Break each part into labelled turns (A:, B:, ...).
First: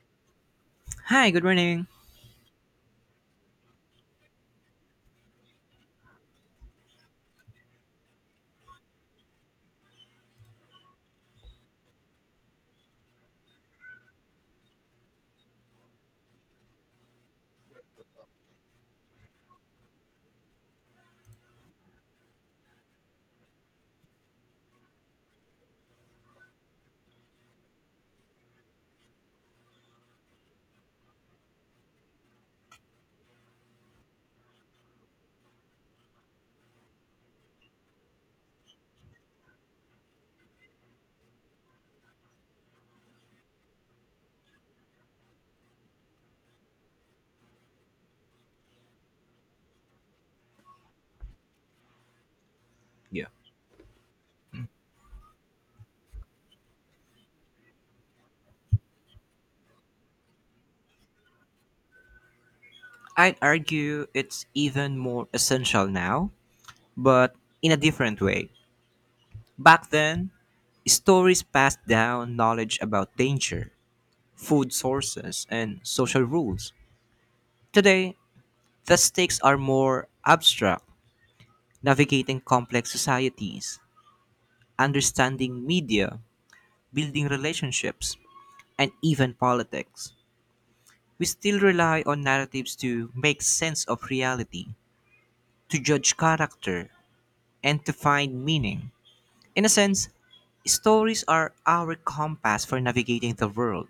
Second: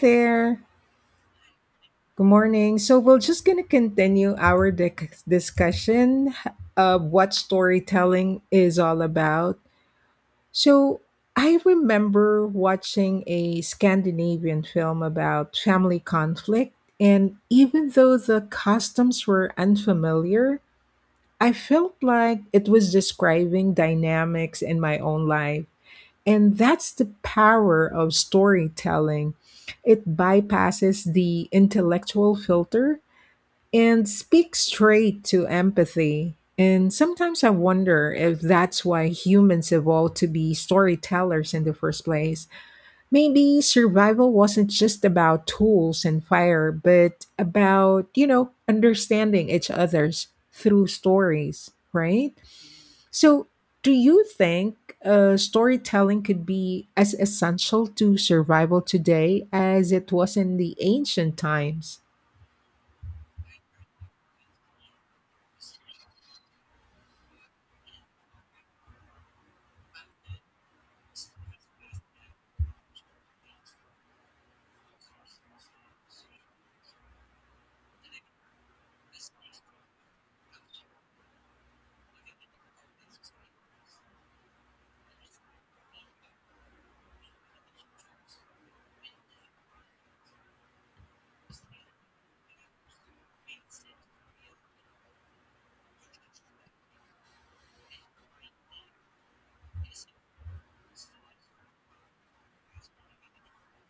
A: There.
B: Hi, good morning.
A: Good morning. So we're just going to continue our discussion of what storytelling is all about. So I remember watching a Scandinavian film about family conflict, and even though the customs were unfamiliar, I felt like it was describing dynamics in my own life. And that's the power of storytelling. It bypasses the intellectual filter and speaks straight to empathy. And sometimes I wonder if that's why humans evolved to be storytellers in the first place. Maybe survival wasn't just about tools and fire, but about, understanding each other's through stories, right? So, do you think storytelling could be as essential to survival today as it was in the ancient times?
B: I'd argue it's even more essential now, but in a different way. Back then, stories passed down knowledge about danger, food sources, and social rules. Today, the stakes are more abstract, navigating complex societies, understanding media, building relationships, and even politics. We still rely on narratives to make sense of reality, to judge character, and to find meaning. In a sense, stories are our compass for navigating the world.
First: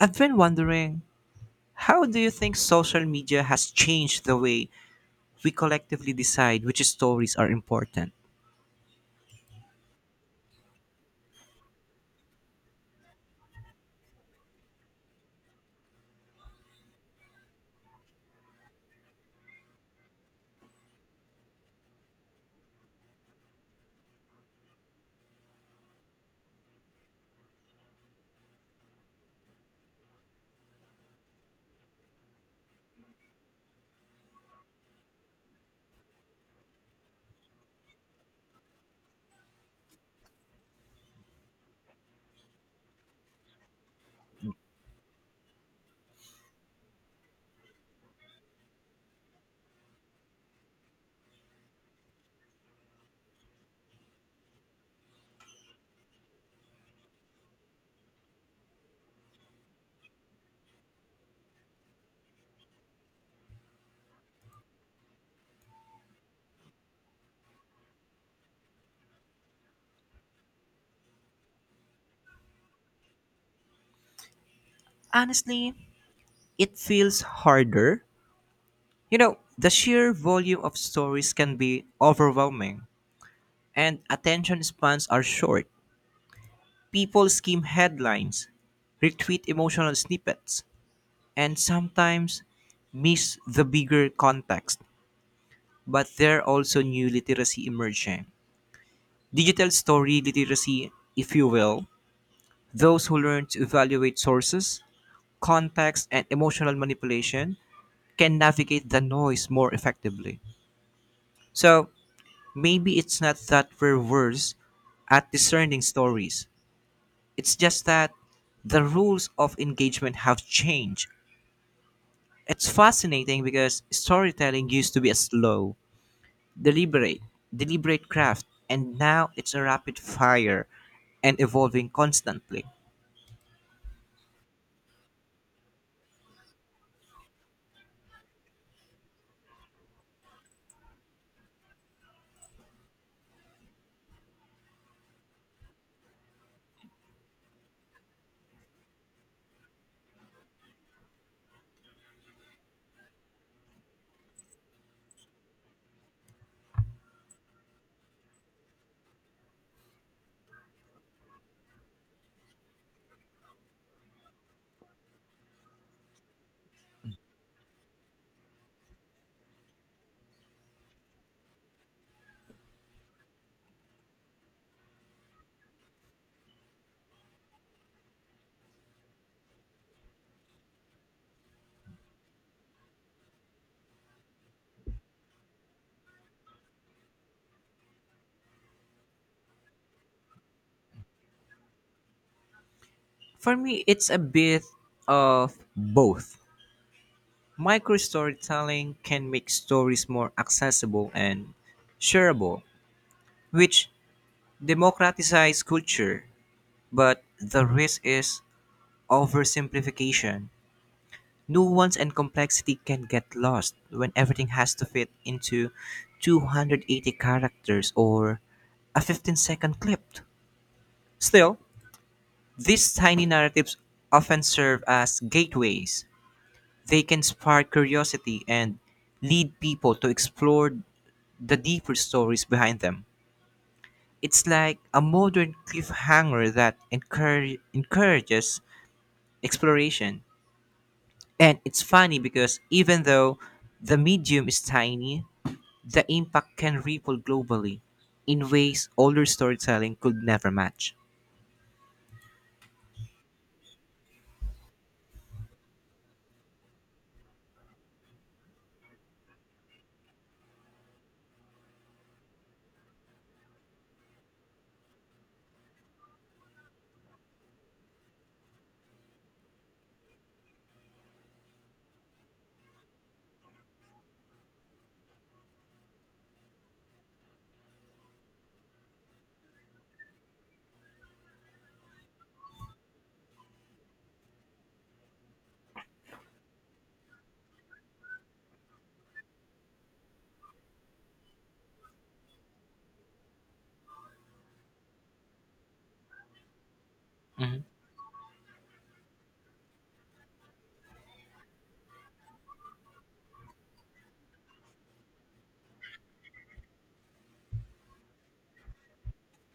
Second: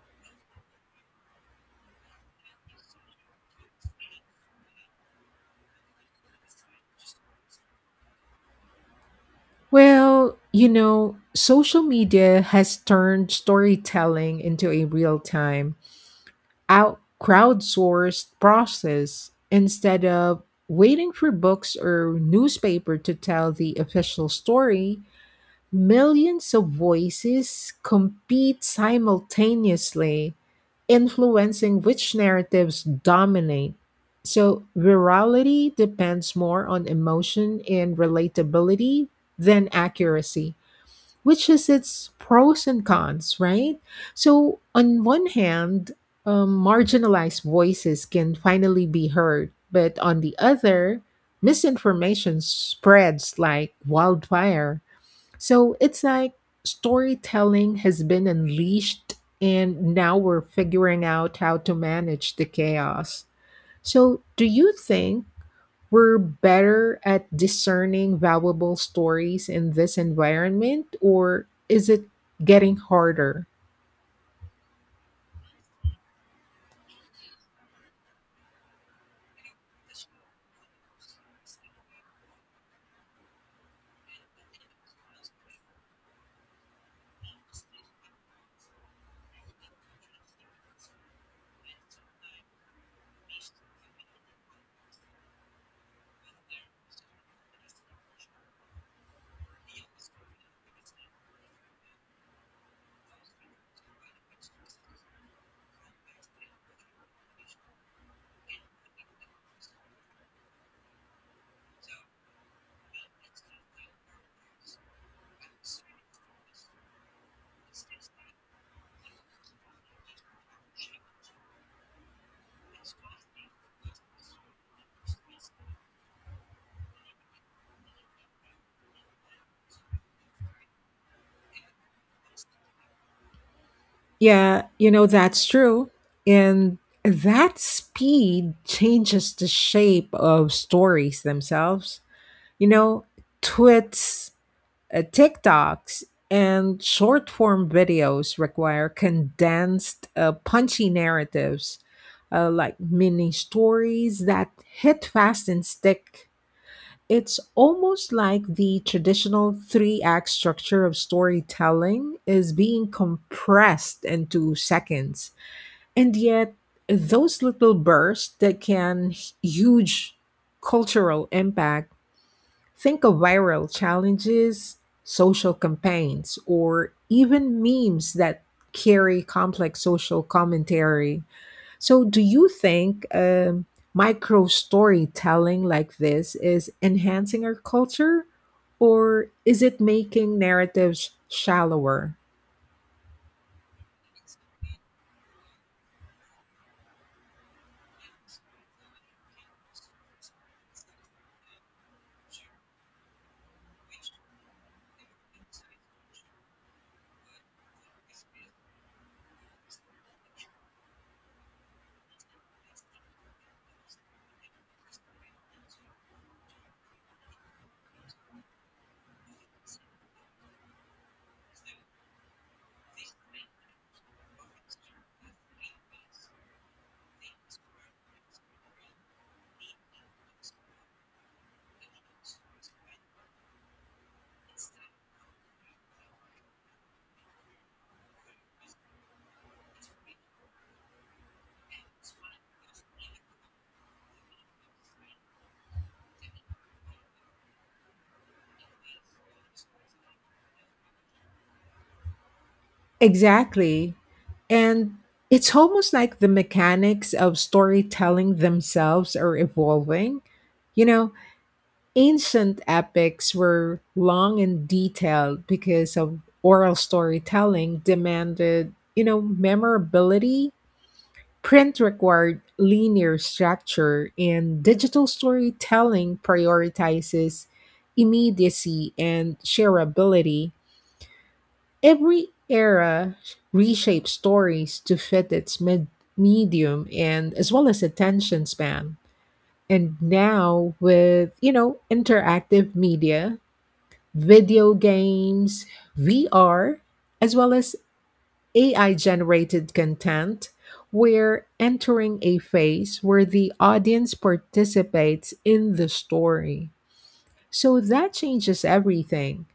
B: I've been wondering, how do you think social media has changed the way we collectively decide which stories are important?
A: Well, you know, social media has turned storytelling into a real time, out crowdsourced process instead of waiting for books or newspaper to tell the official story. Millions of voices compete simultaneously, influencing which narratives dominate. So, virality depends more on emotion and relatability than accuracy, which is its pros and cons, right? So, on one hand, marginalized voices can finally be heard, but on the other, misinformation spreads like wildfire. So it's like storytelling has been unleashed, and now we're figuring out how to manage the chaos. So, do you think we're better at discerning valuable stories in this environment, or is it getting harder?
B: Honestly, it feels harder. You know, the sheer volume of stories can be overwhelming, and attention spans are short. People skim headlines, retweet emotional snippets, and sometimes miss the bigger context, but there are also new literacy emerging. Digital story literacy, if you will, those who learn to evaluate sources, context, and emotional manipulation can navigate the noise more effectively. So maybe it's not that we're worse at discerning stories, it's just that the rules of engagement have changed. It's fascinating because storytelling used to be a slow, deliberate, deliberate craft, and now it's a rapid fire and evolving constantly.
A: Yeah, you know, that's true. And that speed changes the shape of stories themselves. You know, twits TikToks and short form videos require condensed, punchy narratives, like mini stories that hit fast and stick. It's almost like the traditional three act structure of storytelling is being compressed into seconds. And yet, those little bursts that can huge cultural impact. Think of viral challenges, social campaigns, or even memes that carry complex social commentary. So, do you think micro storytelling like this is enhancing our culture, or is it making narratives shallower?
B: For me, it's a bit of both. Micro storytelling can make stories more accessible and shareable, which democratizes culture, but the risk is oversimplification. Nuance and complexity can get lost when everything has to fit into 280 characters or a 15-second clip. Still, these tiny narratives often serve as gateways. They can spark curiosity and lead people to explore the deeper stories behind them. It's like a modern cliffhanger that encourages exploration. And it's funny because even though the medium is tiny, the impact can ripple globally in ways older storytelling could never match.
A: Exactly. And it's almost like the mechanics of storytelling themselves are evolving. You know, ancient epics were long and detailed because of oral storytelling demanded, memorability. Print required linear structure, and digital storytelling prioritizes immediacy and shareability. Every era reshapes stories to fit its medium and as well as attention span, and now with interactive media, video games, VR, as well
B: Hmm.
A: as AI generated content, we're entering a phase where the audience participates in the story. So that changes everything.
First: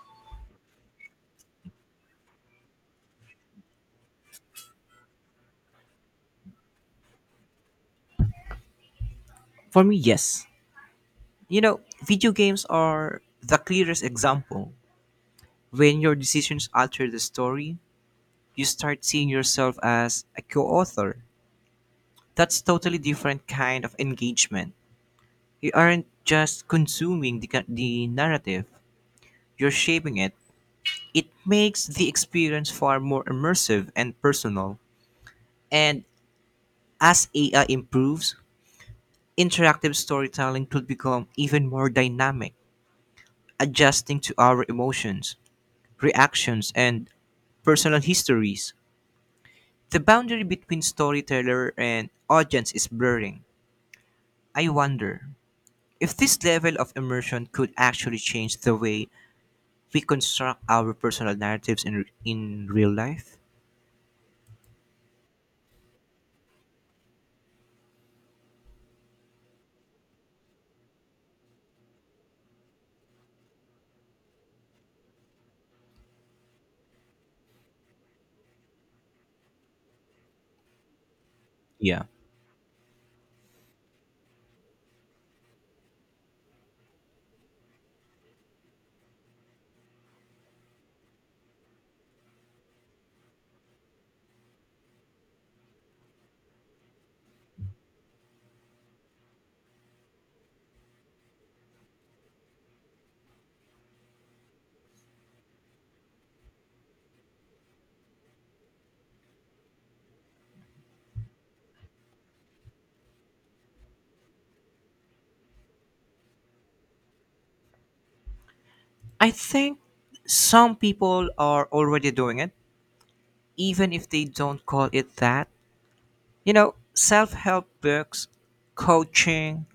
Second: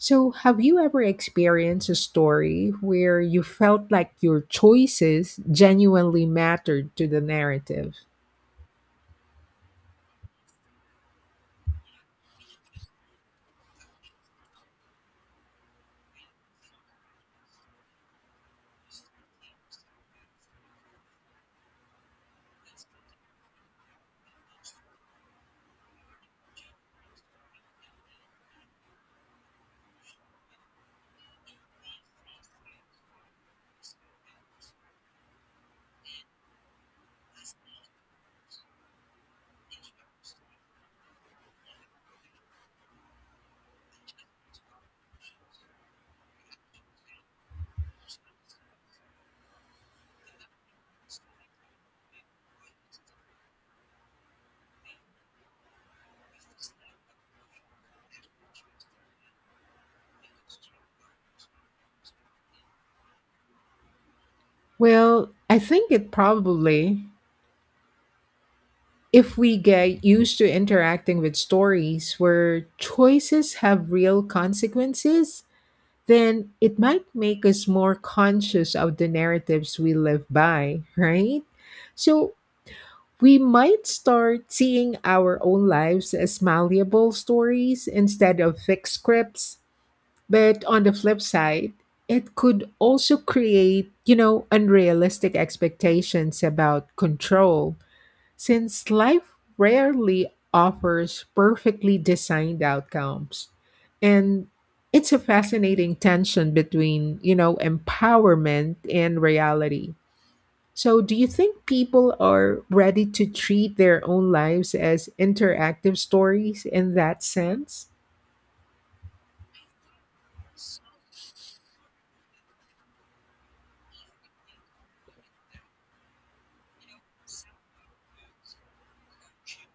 A: So, have you ever experienced a story where you felt like your choices genuinely mattered to the narrative?
B: For me, yes. You know, video games are the clearest example. When your decisions alter the story, you start seeing yourself as a co-author. That's totally different kind of engagement. You aren't just consuming the narrative, you're shaping it. It makes the experience far more immersive and personal. And as AI improves, interactive storytelling could become even more dynamic, adjusting to our emotions, reactions, and personal histories. The boundary between storyteller and audience is blurring. I wonder if this level of immersion could actually change the way we construct our personal narratives in real life.
A: Well, I think it probably. If we get used to interacting with stories where choices have real consequences, then it might make us more conscious of the narratives we live by, right?
B: Yeah.
A: So we might start seeing our own lives as malleable stories instead of fixed scripts. But on the flip side, it could also create, unrealistic expectations about control since life rarely offers perfectly designed outcomes, and it's a fascinating tension between, empowerment and reality. So, do you think people are ready to treat their own lives as interactive stories in that sense?
B: I think some people are already doing it, even if they don't call it that. You know, self help books, coaching,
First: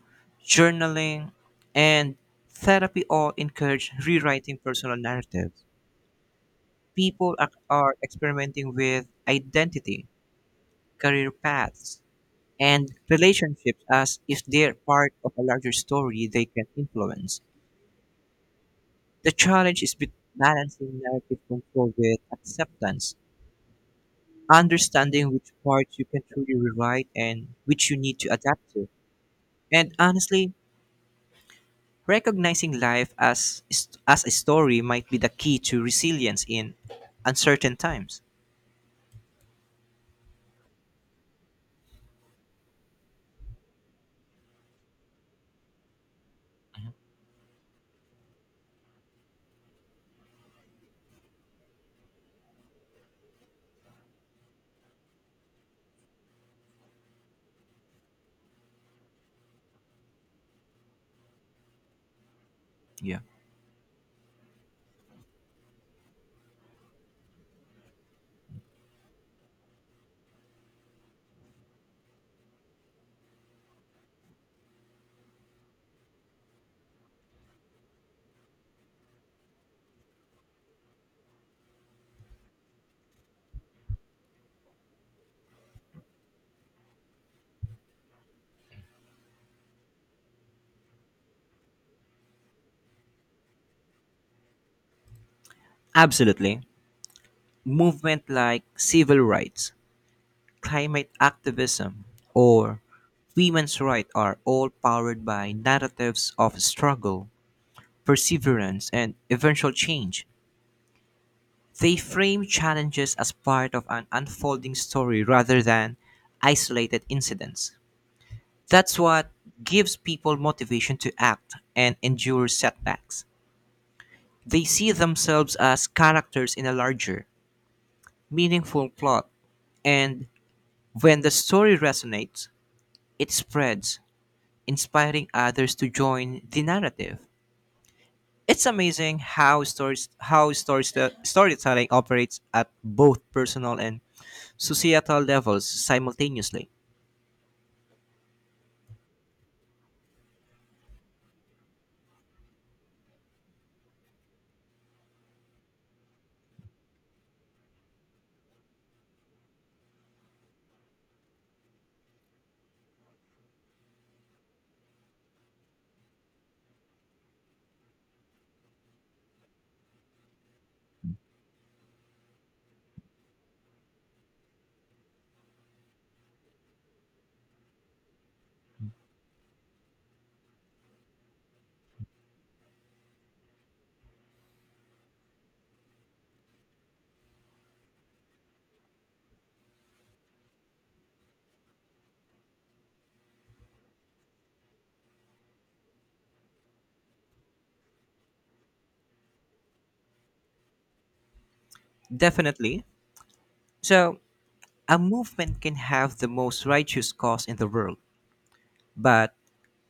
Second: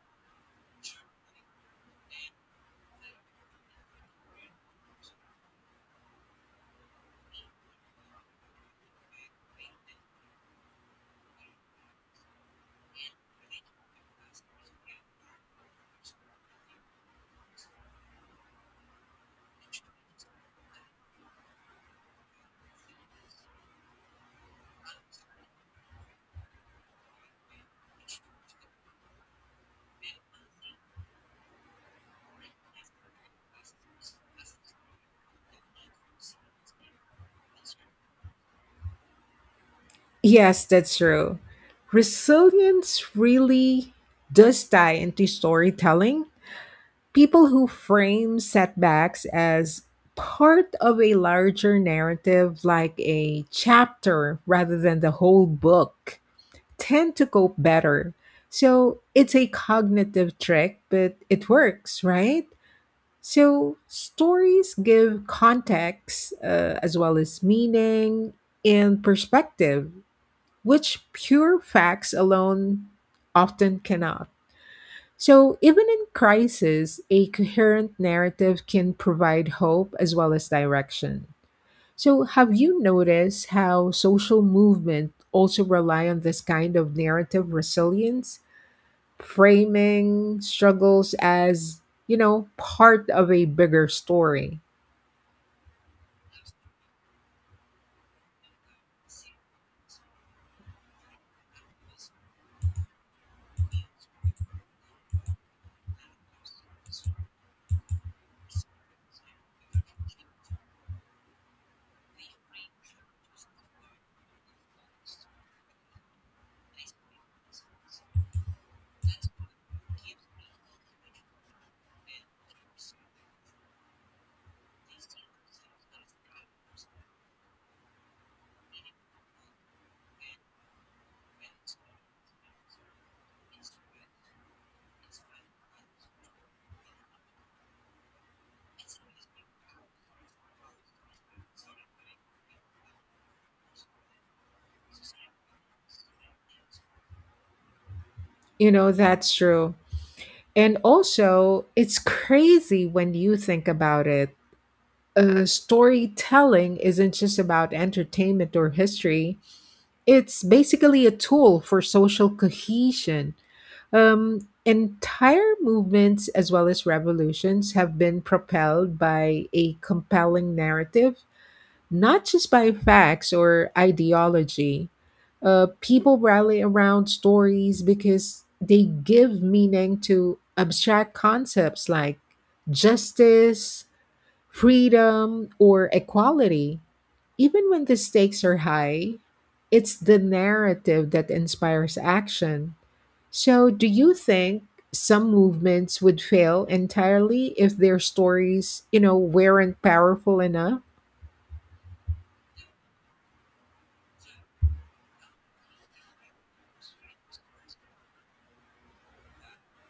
B: journaling, and therapy all encourage rewriting personal narratives. People are experimenting with identity, career paths, and relationships as if they're part of a larger story they can influence. The challenge is balancing narrative control with acceptance, understanding which parts you can truly rewrite and which you need to adapt to. And honestly, recognizing life as a story might be the key to resilience in uncertain times.
A: Yes, that's true. Resilience really does tie into storytelling. People who frame setbacks as part of a larger narrative, like a chapter rather than the whole book, tend to cope better. So it's a cognitive trick, but it works, right?
B: Yeah.
A: So stories give context as well as meaning and perspective, which pure facts alone often cannot. So, even in crisis, a coherent narrative can provide hope as well as direction. So, have you noticed how social movement also rely on this kind of narrative resilience, framing struggles as, part of a bigger story?
B: Absolutely. Movement like civil rights, climate activism, or women's rights are all powered by narratives of struggle, perseverance, and eventual change. They frame challenges as part of an unfolding story rather than isolated incidents. That's what gives people motivation to act and endure setbacks. They see themselves as characters in a larger, meaningful plot, and when the story resonates, it spreads, inspiring others to join the narrative. It's amazing how stories storytelling operates at both personal and societal levels simultaneously.
A: You know, that's true. And also, it's crazy when you think about it. Storytelling isn't just about entertainment or history. It's basically a tool for social cohesion. Entire movements as well as revolutions have been propelled by a compelling narrative, not just by facts or ideology. People rally around stories because they give meaning to abstract concepts like justice, freedom, or equality. Even when the stakes are high, it's the narrative that inspires action. So, do you think some movements would fail entirely if their stories, weren't powerful enough?
B: Definitely. So, a movement can have the most righteous cause in the world, but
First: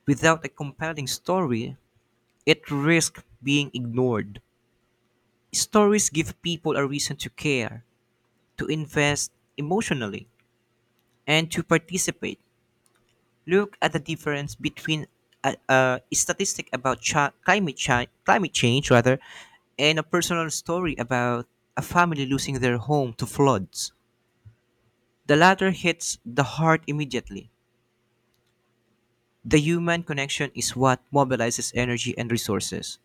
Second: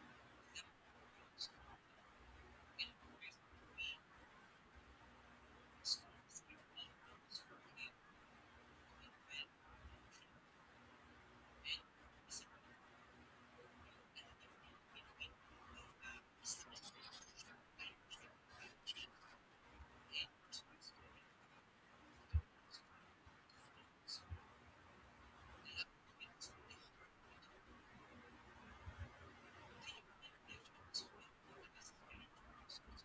B: without a compelling story, it risks being ignored. Stories give people a reason to care, to invest emotionally, and to participate. Look at the difference between a statistic about climate change rather and a personal story about a family losing their home to floods. The latter hits the heart immediately. The human connection is what mobilizes energy and resources.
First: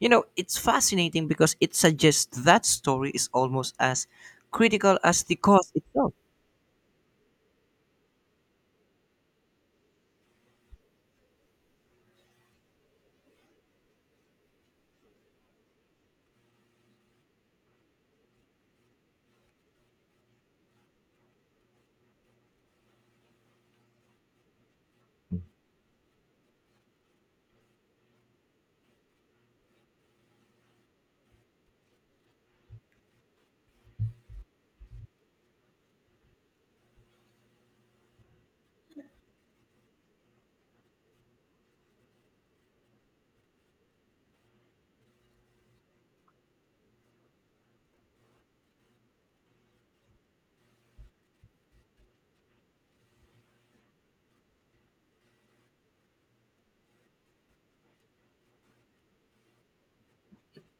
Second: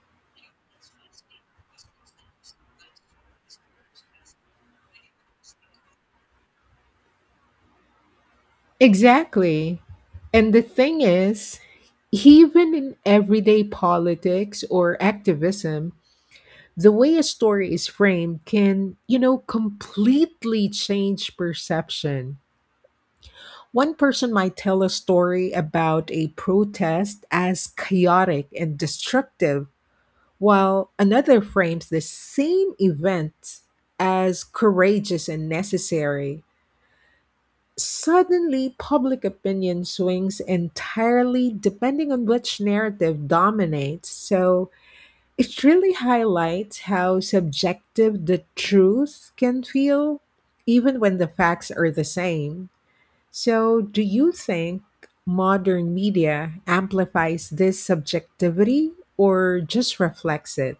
B: You know, it's fascinating because it suggests that story is almost as critical as the cause itself.
A: Exactly. And the thing is, even in everyday politics or activism, the way a story is framed can, completely change perception. One person might tell a story about a protest as chaotic and destructive, while another frames the same event as courageous and necessary. Suddenly, public opinion swings entirely depending on which narrative dominates, so it really highlights how subjective the truth can feel, even when the facts are the same. So, do you think modern media amplifies this subjectivity or just reflects it?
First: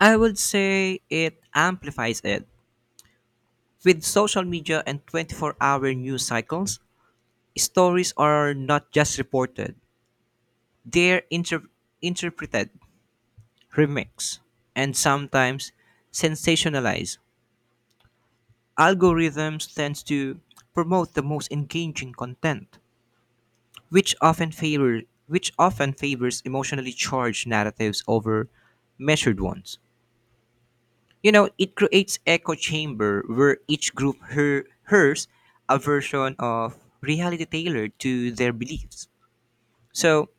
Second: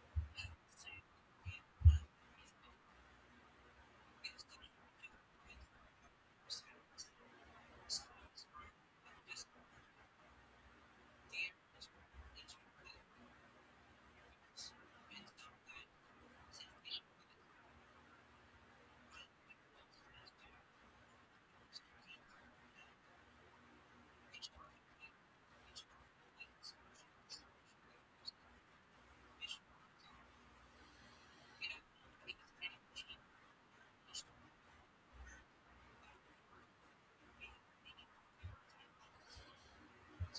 B: I would say it amplifies it. With social media and 24-hour news cycles, stories are not just reported, they're interpreted, remixed, and sometimes sensationalized. Algorithms tend to promote the most engaging content, which often favor which often favors emotionally charged narratives over measured ones. You know, it creates echo chamber where each group hears a version of reality tailored to their beliefs. So,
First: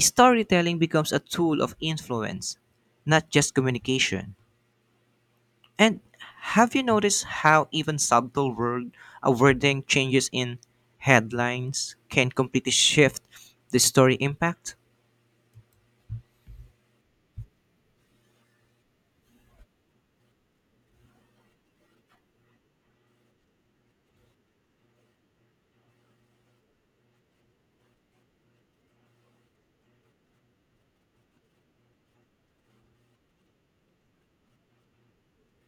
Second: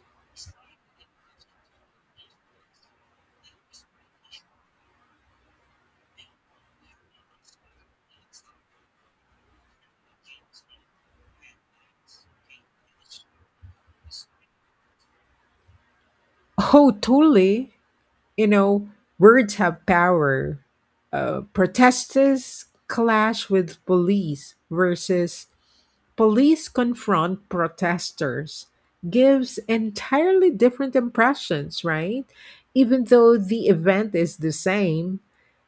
B: storytelling becomes a tool of influence, not just communication. And have you noticed how even subtle wording changes in headlines can completely shift the story impact?
A: Oh, totally. You know, words have power. Protesters clash with police versus police confront protesters gives entirely different impressions, right? Even though the event is the same.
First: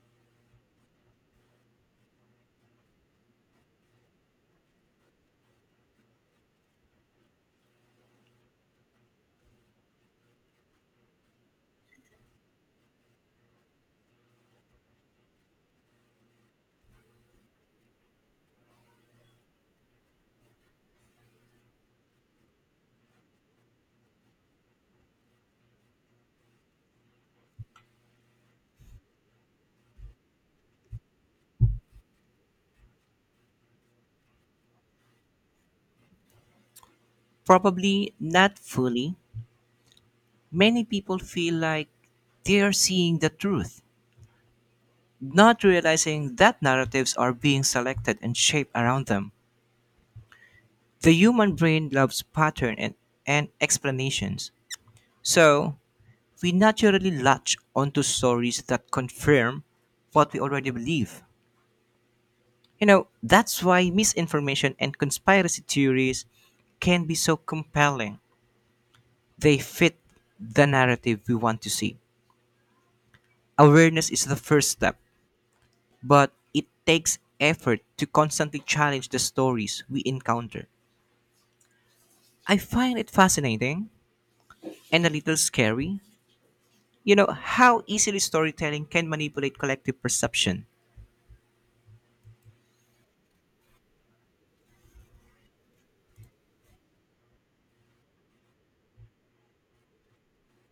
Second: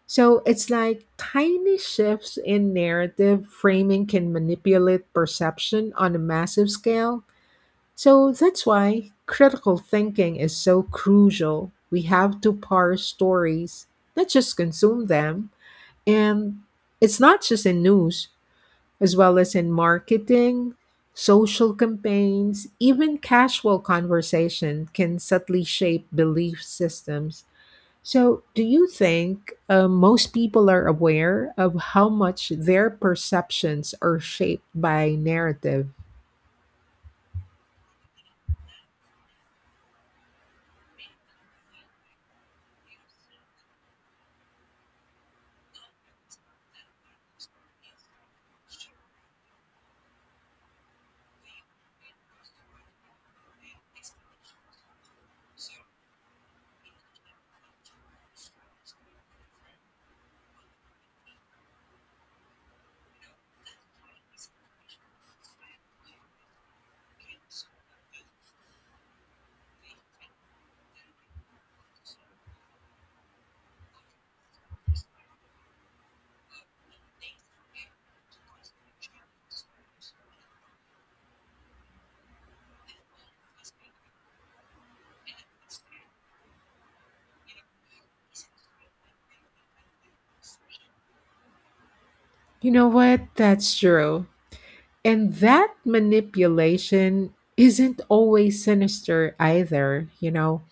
A: So it's like tiny shifts in narrative framing can manipulate perception on a massive scale. So that's why critical thinking is so crucial. We have to parse stories, not just consume them. And it's not just in news, as well as in marketing, social campaigns, even casual conversation can subtly shape belief systems. So, do you think most people are aware of how much their perceptions are shaped by narrative?
B: Probably not fully. Many people feel like they're seeing the truth, not realizing that narratives are being selected and shaped around them. The human brain loves pattern and explanations. So, we naturally latch onto stories that confirm what we already believe. You know, that's why misinformation and conspiracy theories can be so compelling. They fit the narrative we want to see. Awareness is the first step, but it takes effort to constantly challenge the stories we encounter. I find it fascinating and a little scary, you know, how easily storytelling can manipulate collective perception.
A: You know what? That's true. And that manipulation isn't always sinister either, you know.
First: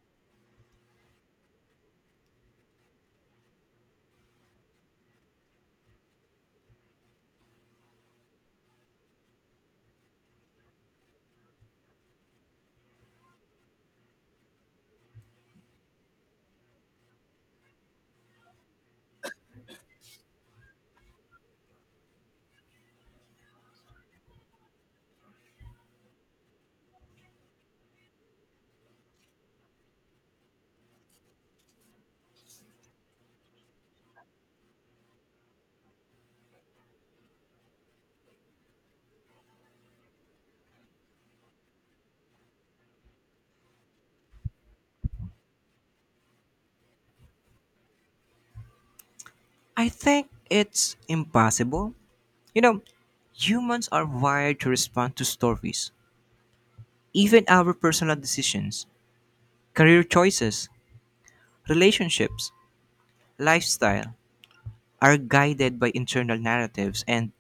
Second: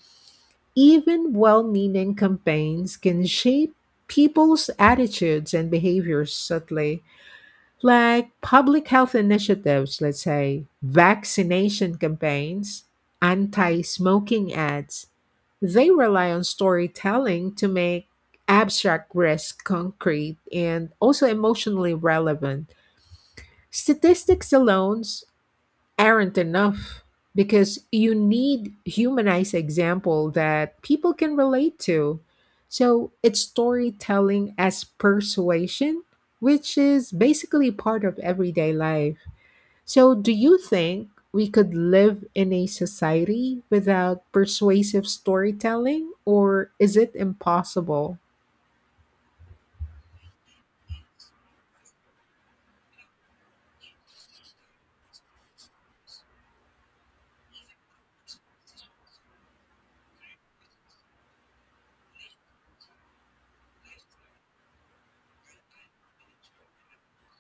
A: Even well meaning campaigns can shape people's attitudes and behaviors subtly. Like public health initiatives, let's say vaccination campaigns, anti smoking ads, they rely on storytelling to make abstract risk concrete and also emotionally relevant. Statistics alone aren't enough because you need humanized example that people can relate to. So it's storytelling as persuasion, which is basically part of everyday life. So do you think we could live in a society without persuasive storytelling or is it impossible?
B: I think it's impossible. You know, humans are wired to respond to stories. Even our personal decisions, career choices, relationships, lifestyle are guided by internal narratives and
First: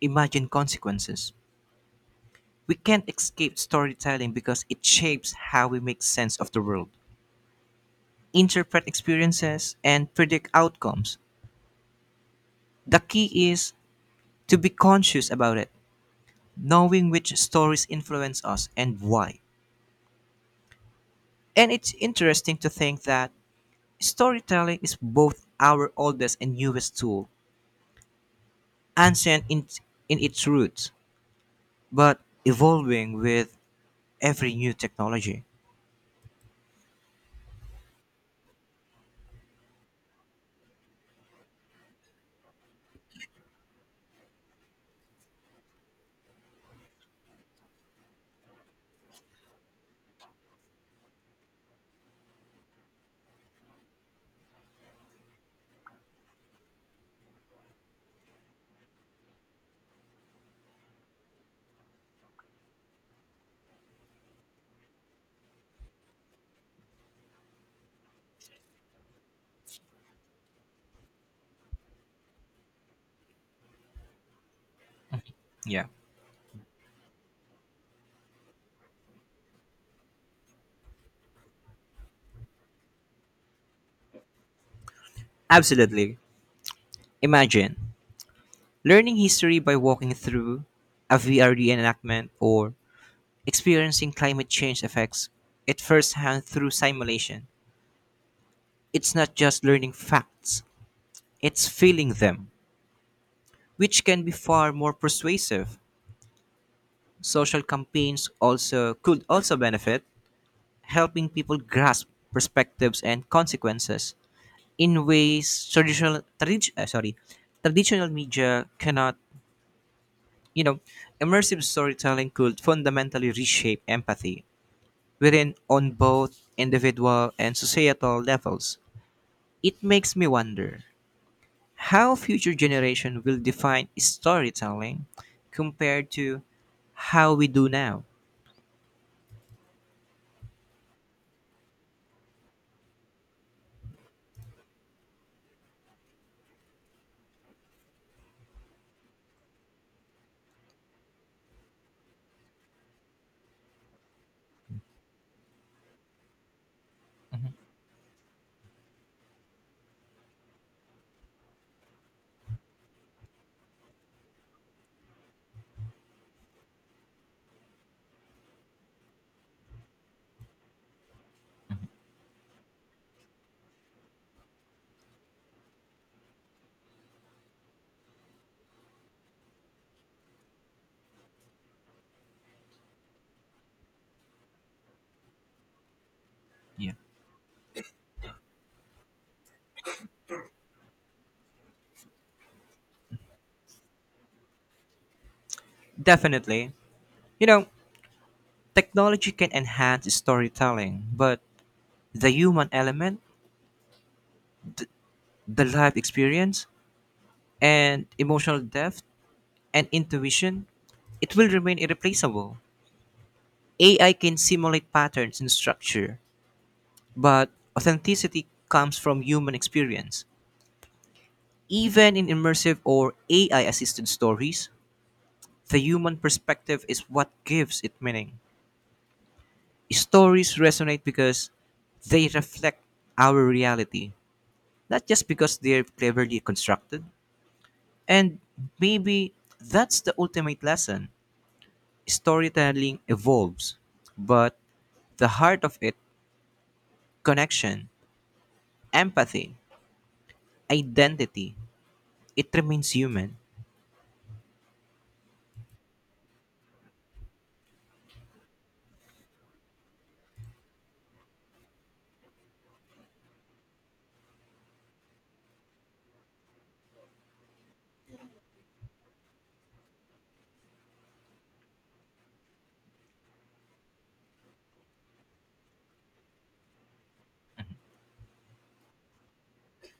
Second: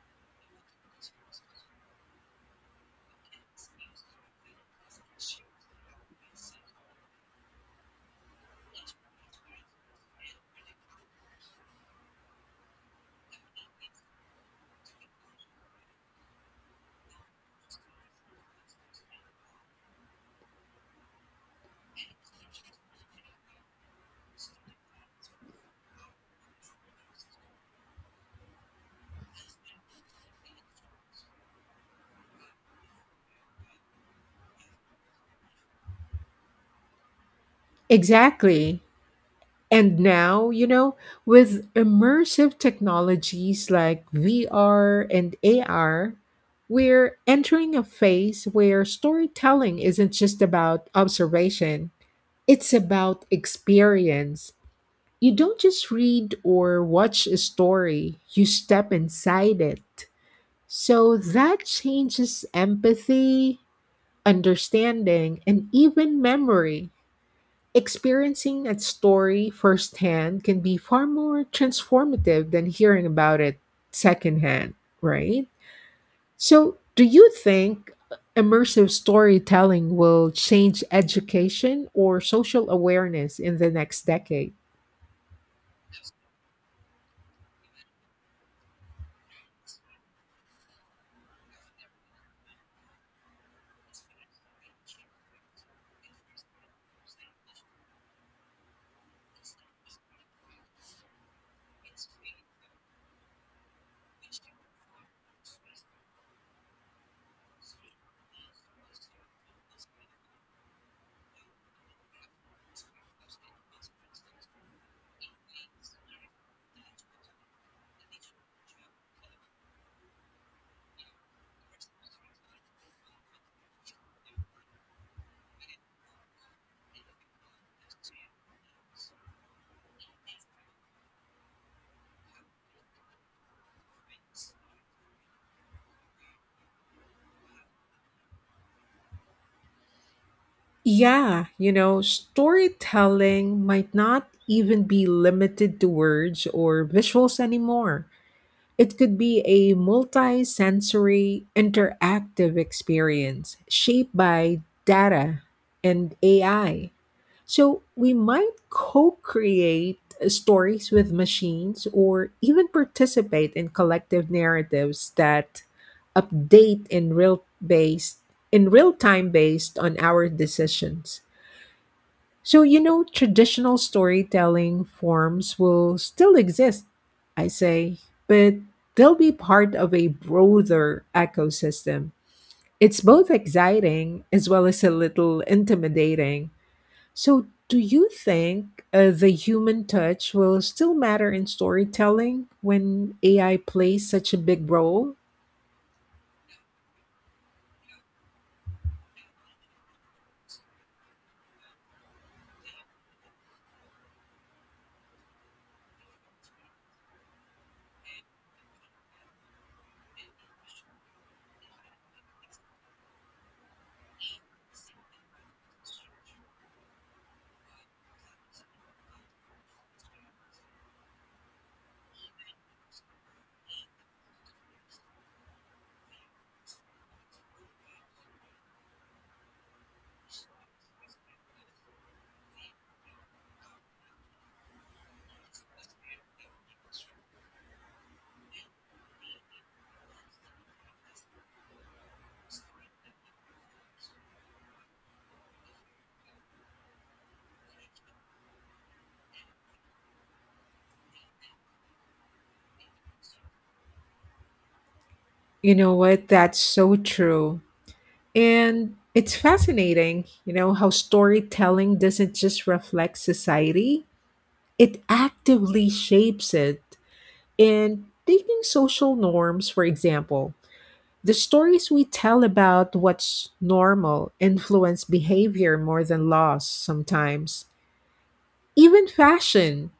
B: imagined consequences. We can't escape storytelling because it shapes how we make sense of the world, interpret experiences, and predict outcomes. The key is to be conscious about it, knowing which stories influence us and why. And it's interesting to think that storytelling is both our oldest and newest tool, ancient in its roots, but evolving with every new technology.
A: Exactly. And now, you know, with immersive technologies like VR and AR, we're entering a phase where storytelling isn't just about observation, it's about experience. You don't just read or watch a story, you step inside it. So that changes empathy, understanding, and even memory. Experiencing a story firsthand can be far more transformative than hearing about it secondhand, right?
B: Yeah,
A: So, do you think immersive storytelling will change education or social awareness in the next decade?
B: absolutely. Imagine learning history by walking through a VR reenactment or experiencing climate change effects at firsthand through simulation. It's not just learning facts, it's feeling them, which can be far more persuasive. Social campaigns also could also benefit, helping people grasp perspectives and consequences in ways traditional media cannot. You know, immersive storytelling could fundamentally reshape empathy within on both individual and societal levels. It makes me wonder how future generation will define storytelling compared to how we do now.
A: Yeah, you know, storytelling might not even be limited to words or visuals anymore. It could be a multi sensory interactive experience shaped by data and AI. So we might co create stories with machines or even participate in collective narratives that update in real based in real time based on our decisions. So, you know, traditional storytelling forms will still exist, I say, but they'll be part of a broader ecosystem. It's both exciting as well as a little intimidating.
B: Yeah.
A: So, do you think the human touch will still matter in storytelling when AI plays such a big role?
B: Definitely. You know, technology can enhance storytelling, but the human element, the life experience, and emotional depth and intuition, it will remain irreplaceable. AI can simulate patterns and structure, but authenticity comes from human experience. Even in immersive or AI assisted stories, the human perspective is what gives it meaning. Stories resonate because they reflect our reality, not just because they're cleverly constructed. And maybe that's the ultimate lesson. Storytelling evolves, but the heart of it, connection, empathy, identity, it remains human.
A: You know what? That's so true. And it's fascinating, you know, how storytelling doesn't just reflect society, it actively shapes it. And taking social norms, for example, the stories we tell about what's normal influence behavior more than laws sometimes. Even fashion,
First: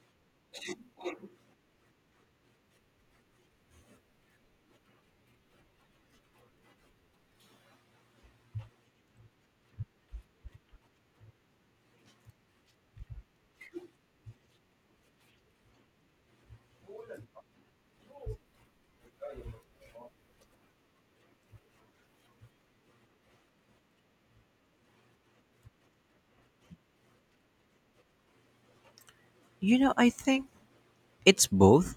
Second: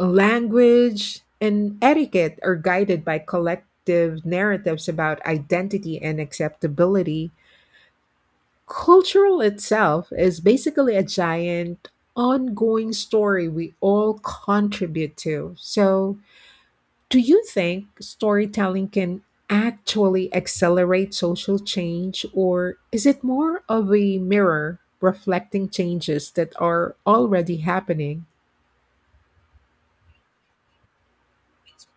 A: language, and etiquette are guided by collective narratives about identity and acceptability. Cultural itself is basically a giant ongoing story we all contribute to. So, do you think storytelling can actually accelerate social change, or is it more of a mirror reflecting changes that are already happening?
B: You know, I think it's both.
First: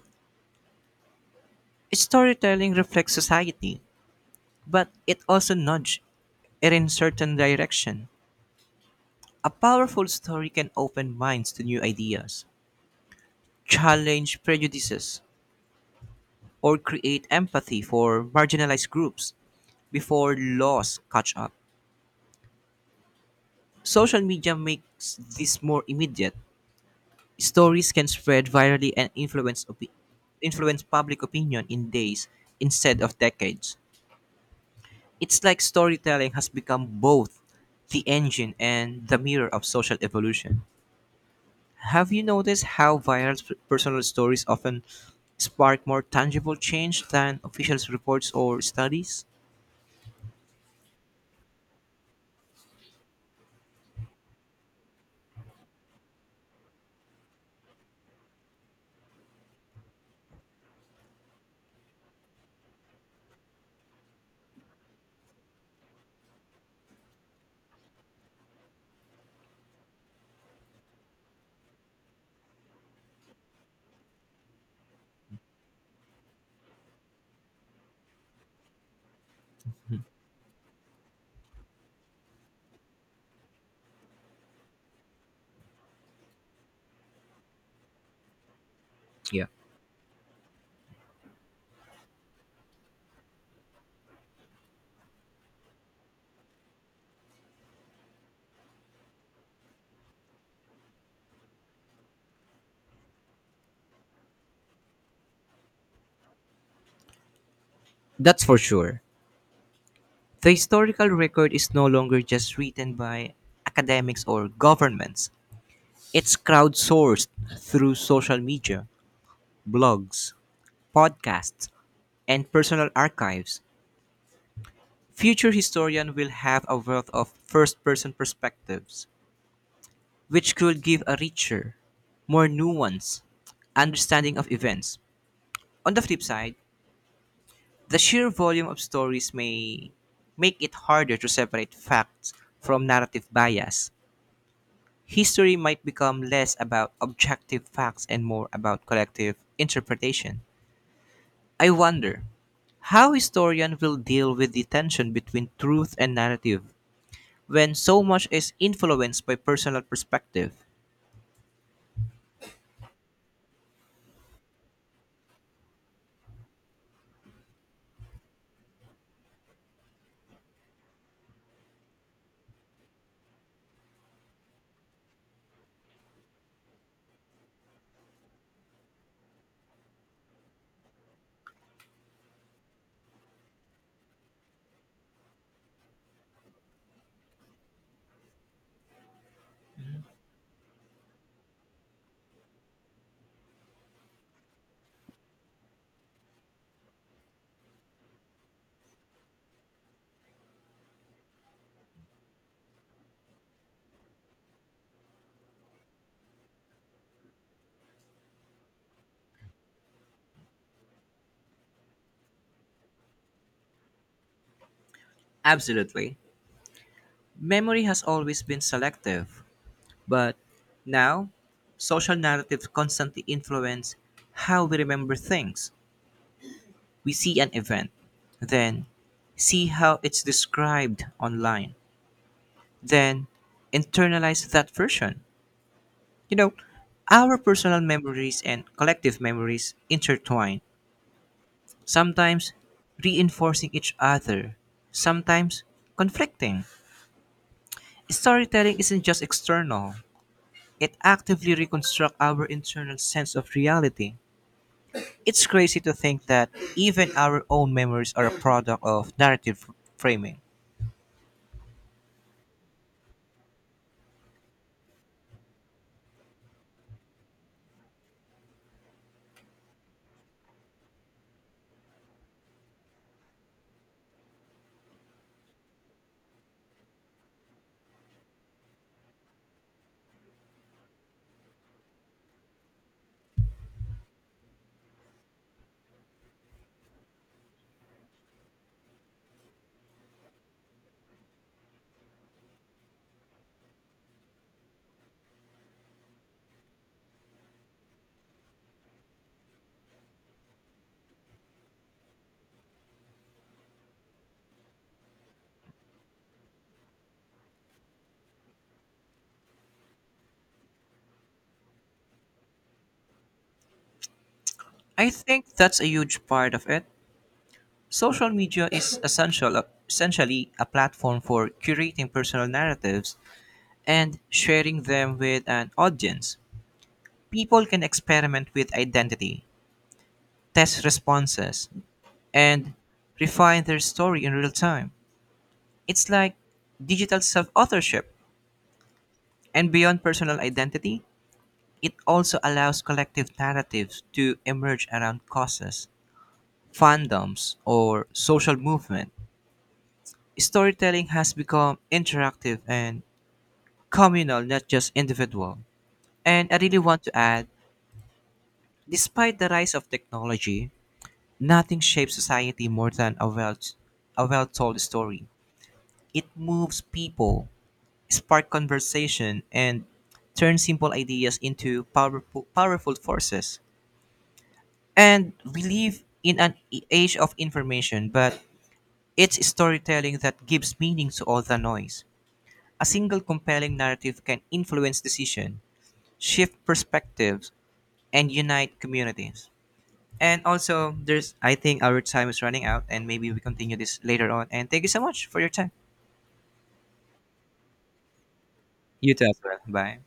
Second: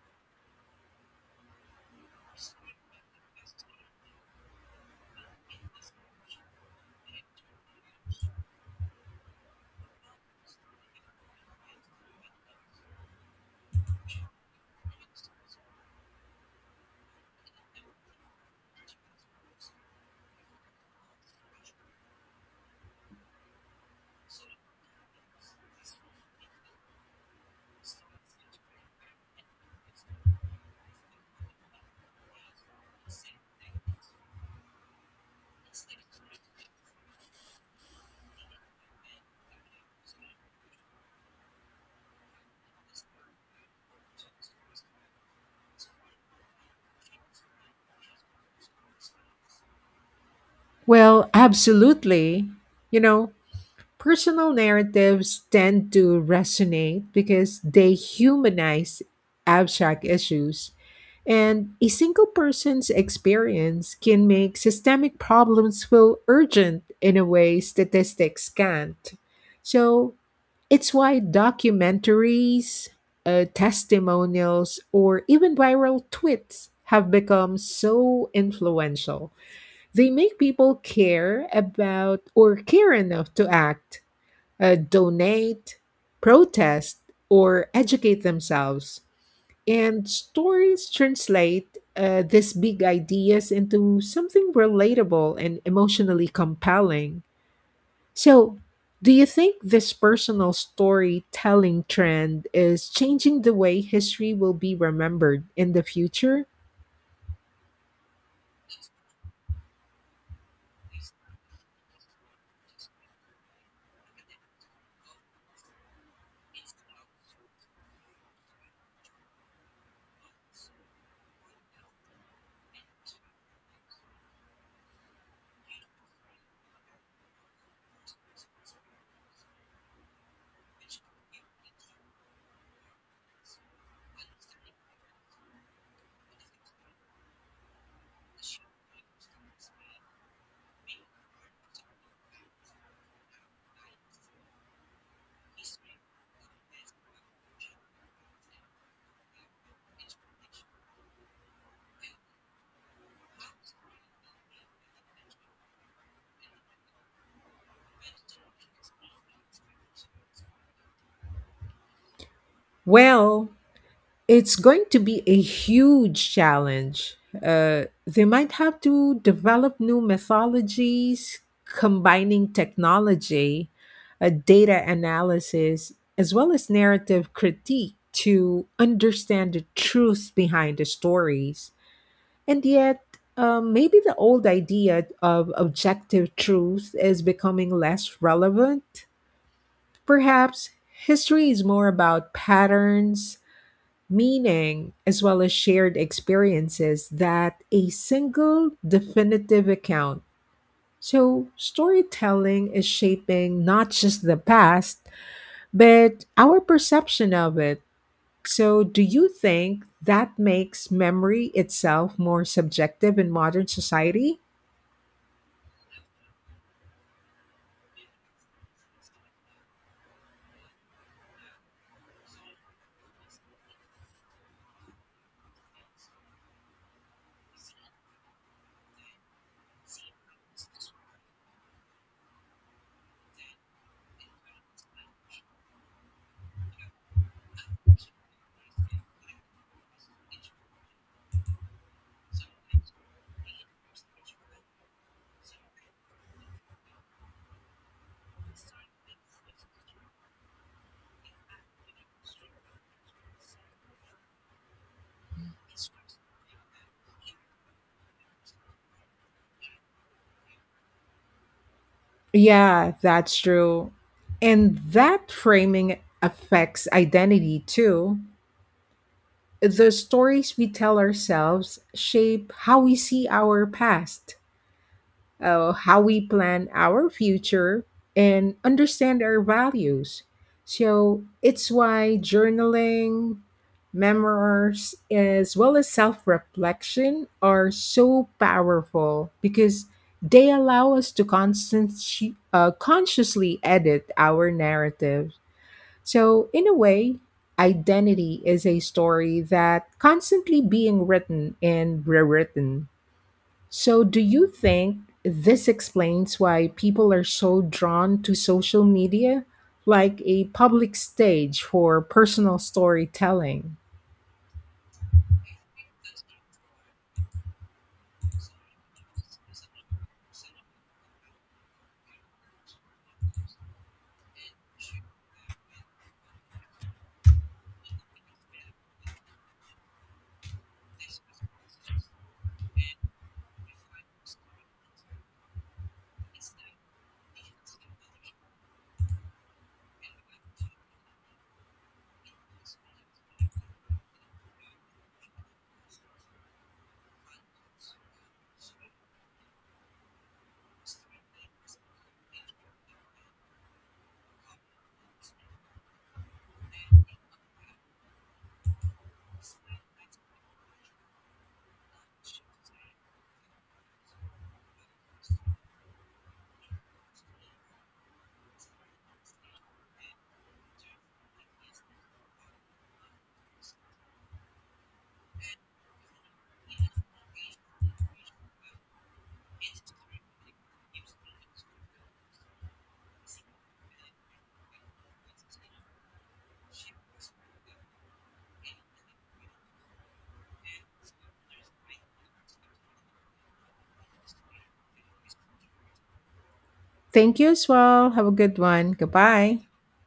B: Storytelling reflects society, but it also nudges it in certain direction. A powerful story can open minds to new ideas, challenge prejudices, or create empathy for marginalized groups before laws catch up. Social media makes this more immediate. Stories can spread virally and influence influence public opinion in days instead of decades. It's like storytelling has become both the engine and the mirror of social evolution. Have you noticed how viral personal stories often spark more tangible change than official reports or studies?
A: Well, absolutely. You know, personal narratives tend to resonate because they humanize abstract issues. And a single person's experience can make systemic problems feel urgent in a way statistics can't. So it's why documentaries, testimonials, or even viral tweets have become so influential. They make people care about or care enough to act, donate, protest, or educate themselves,
B: Yeah,
A: and stories translate these big ideas into something relatable and emotionally compelling. So, do you think this personal storytelling trend is changing the way history will be remembered in the future?
B: that's for sure. The historical record is no longer just written by academics or governments. It's crowdsourced through social media, blogs, podcasts, and personal archives. Future historians will have a wealth of first person perspectives, which could give a richer, more nuanced understanding of events. On the flip side, the sheer volume of stories may make it harder to separate facts from narrative bias. History might become less about objective facts and more about collective interpretation. I wonder how historians will deal with the tension between truth and narrative when so much is influenced by personal perspective.
A: Well, it's going to be a huge challenge. They might have to develop new methodologies, combining technology, data analysis, as well as narrative critique to understand the truth behind the stories. And yet, maybe the old idea of objective truth is becoming less relevant. Perhaps history is more about patterns, meaning, as well as shared experiences that a single definitive account. So, storytelling is shaping not just the past, but our perception of it. So, do you think that makes memory itself more subjective in modern society?
B: Absolutely. Memory has always been selective, but now social narratives constantly influence how we remember things. We see an event, then see how it's described online, then internalize that version. You know, our personal memories and collective memories intertwine, sometimes reinforcing each other, sometimes conflicting. Storytelling isn't just external, it actively reconstructs our internal sense of reality. It's crazy to think that even our own memories are a product of narrative framing.
A: Yeah, that's true. And that framing affects identity too. The stories we tell ourselves shape how we see our past, how we plan our future, and understand our values. So it's why journaling, memoirs, as well as self reflection are so powerful because they allow us to consciously edit our narrative. So, in a way, identity is a story that constantly being written and rewritten. So, do you think this explains why people are so drawn to social media, like a public stage for personal storytelling?
B: I think that's a huge part of it. Social media is essential, essentially a platform for curating personal narratives and sharing them with an audience. People can experiment with identity, test responses, and refine their story in real time. It's like digital self authorship. And beyond personal identity, it also allows collective narratives to emerge around causes, fandoms, or social movement. Storytelling has become interactive and communal, not just individual. And I really want to add, despite the rise of technology, nothing shapes society more than a well told story. It moves people, spark conversation, and turn simple ideas into powerful forces. And we live in an age of information, but it's storytelling that gives meaning to all the noise. A single compelling narrative can influence decision, shift perspectives, and unite communities. And also, there's I think our time is running out, and maybe we continue this later on. And thank you so much for your time.
A: Thank you as well. Have a good one.
B: You too as well.
A: Goodbye.
B: Bye.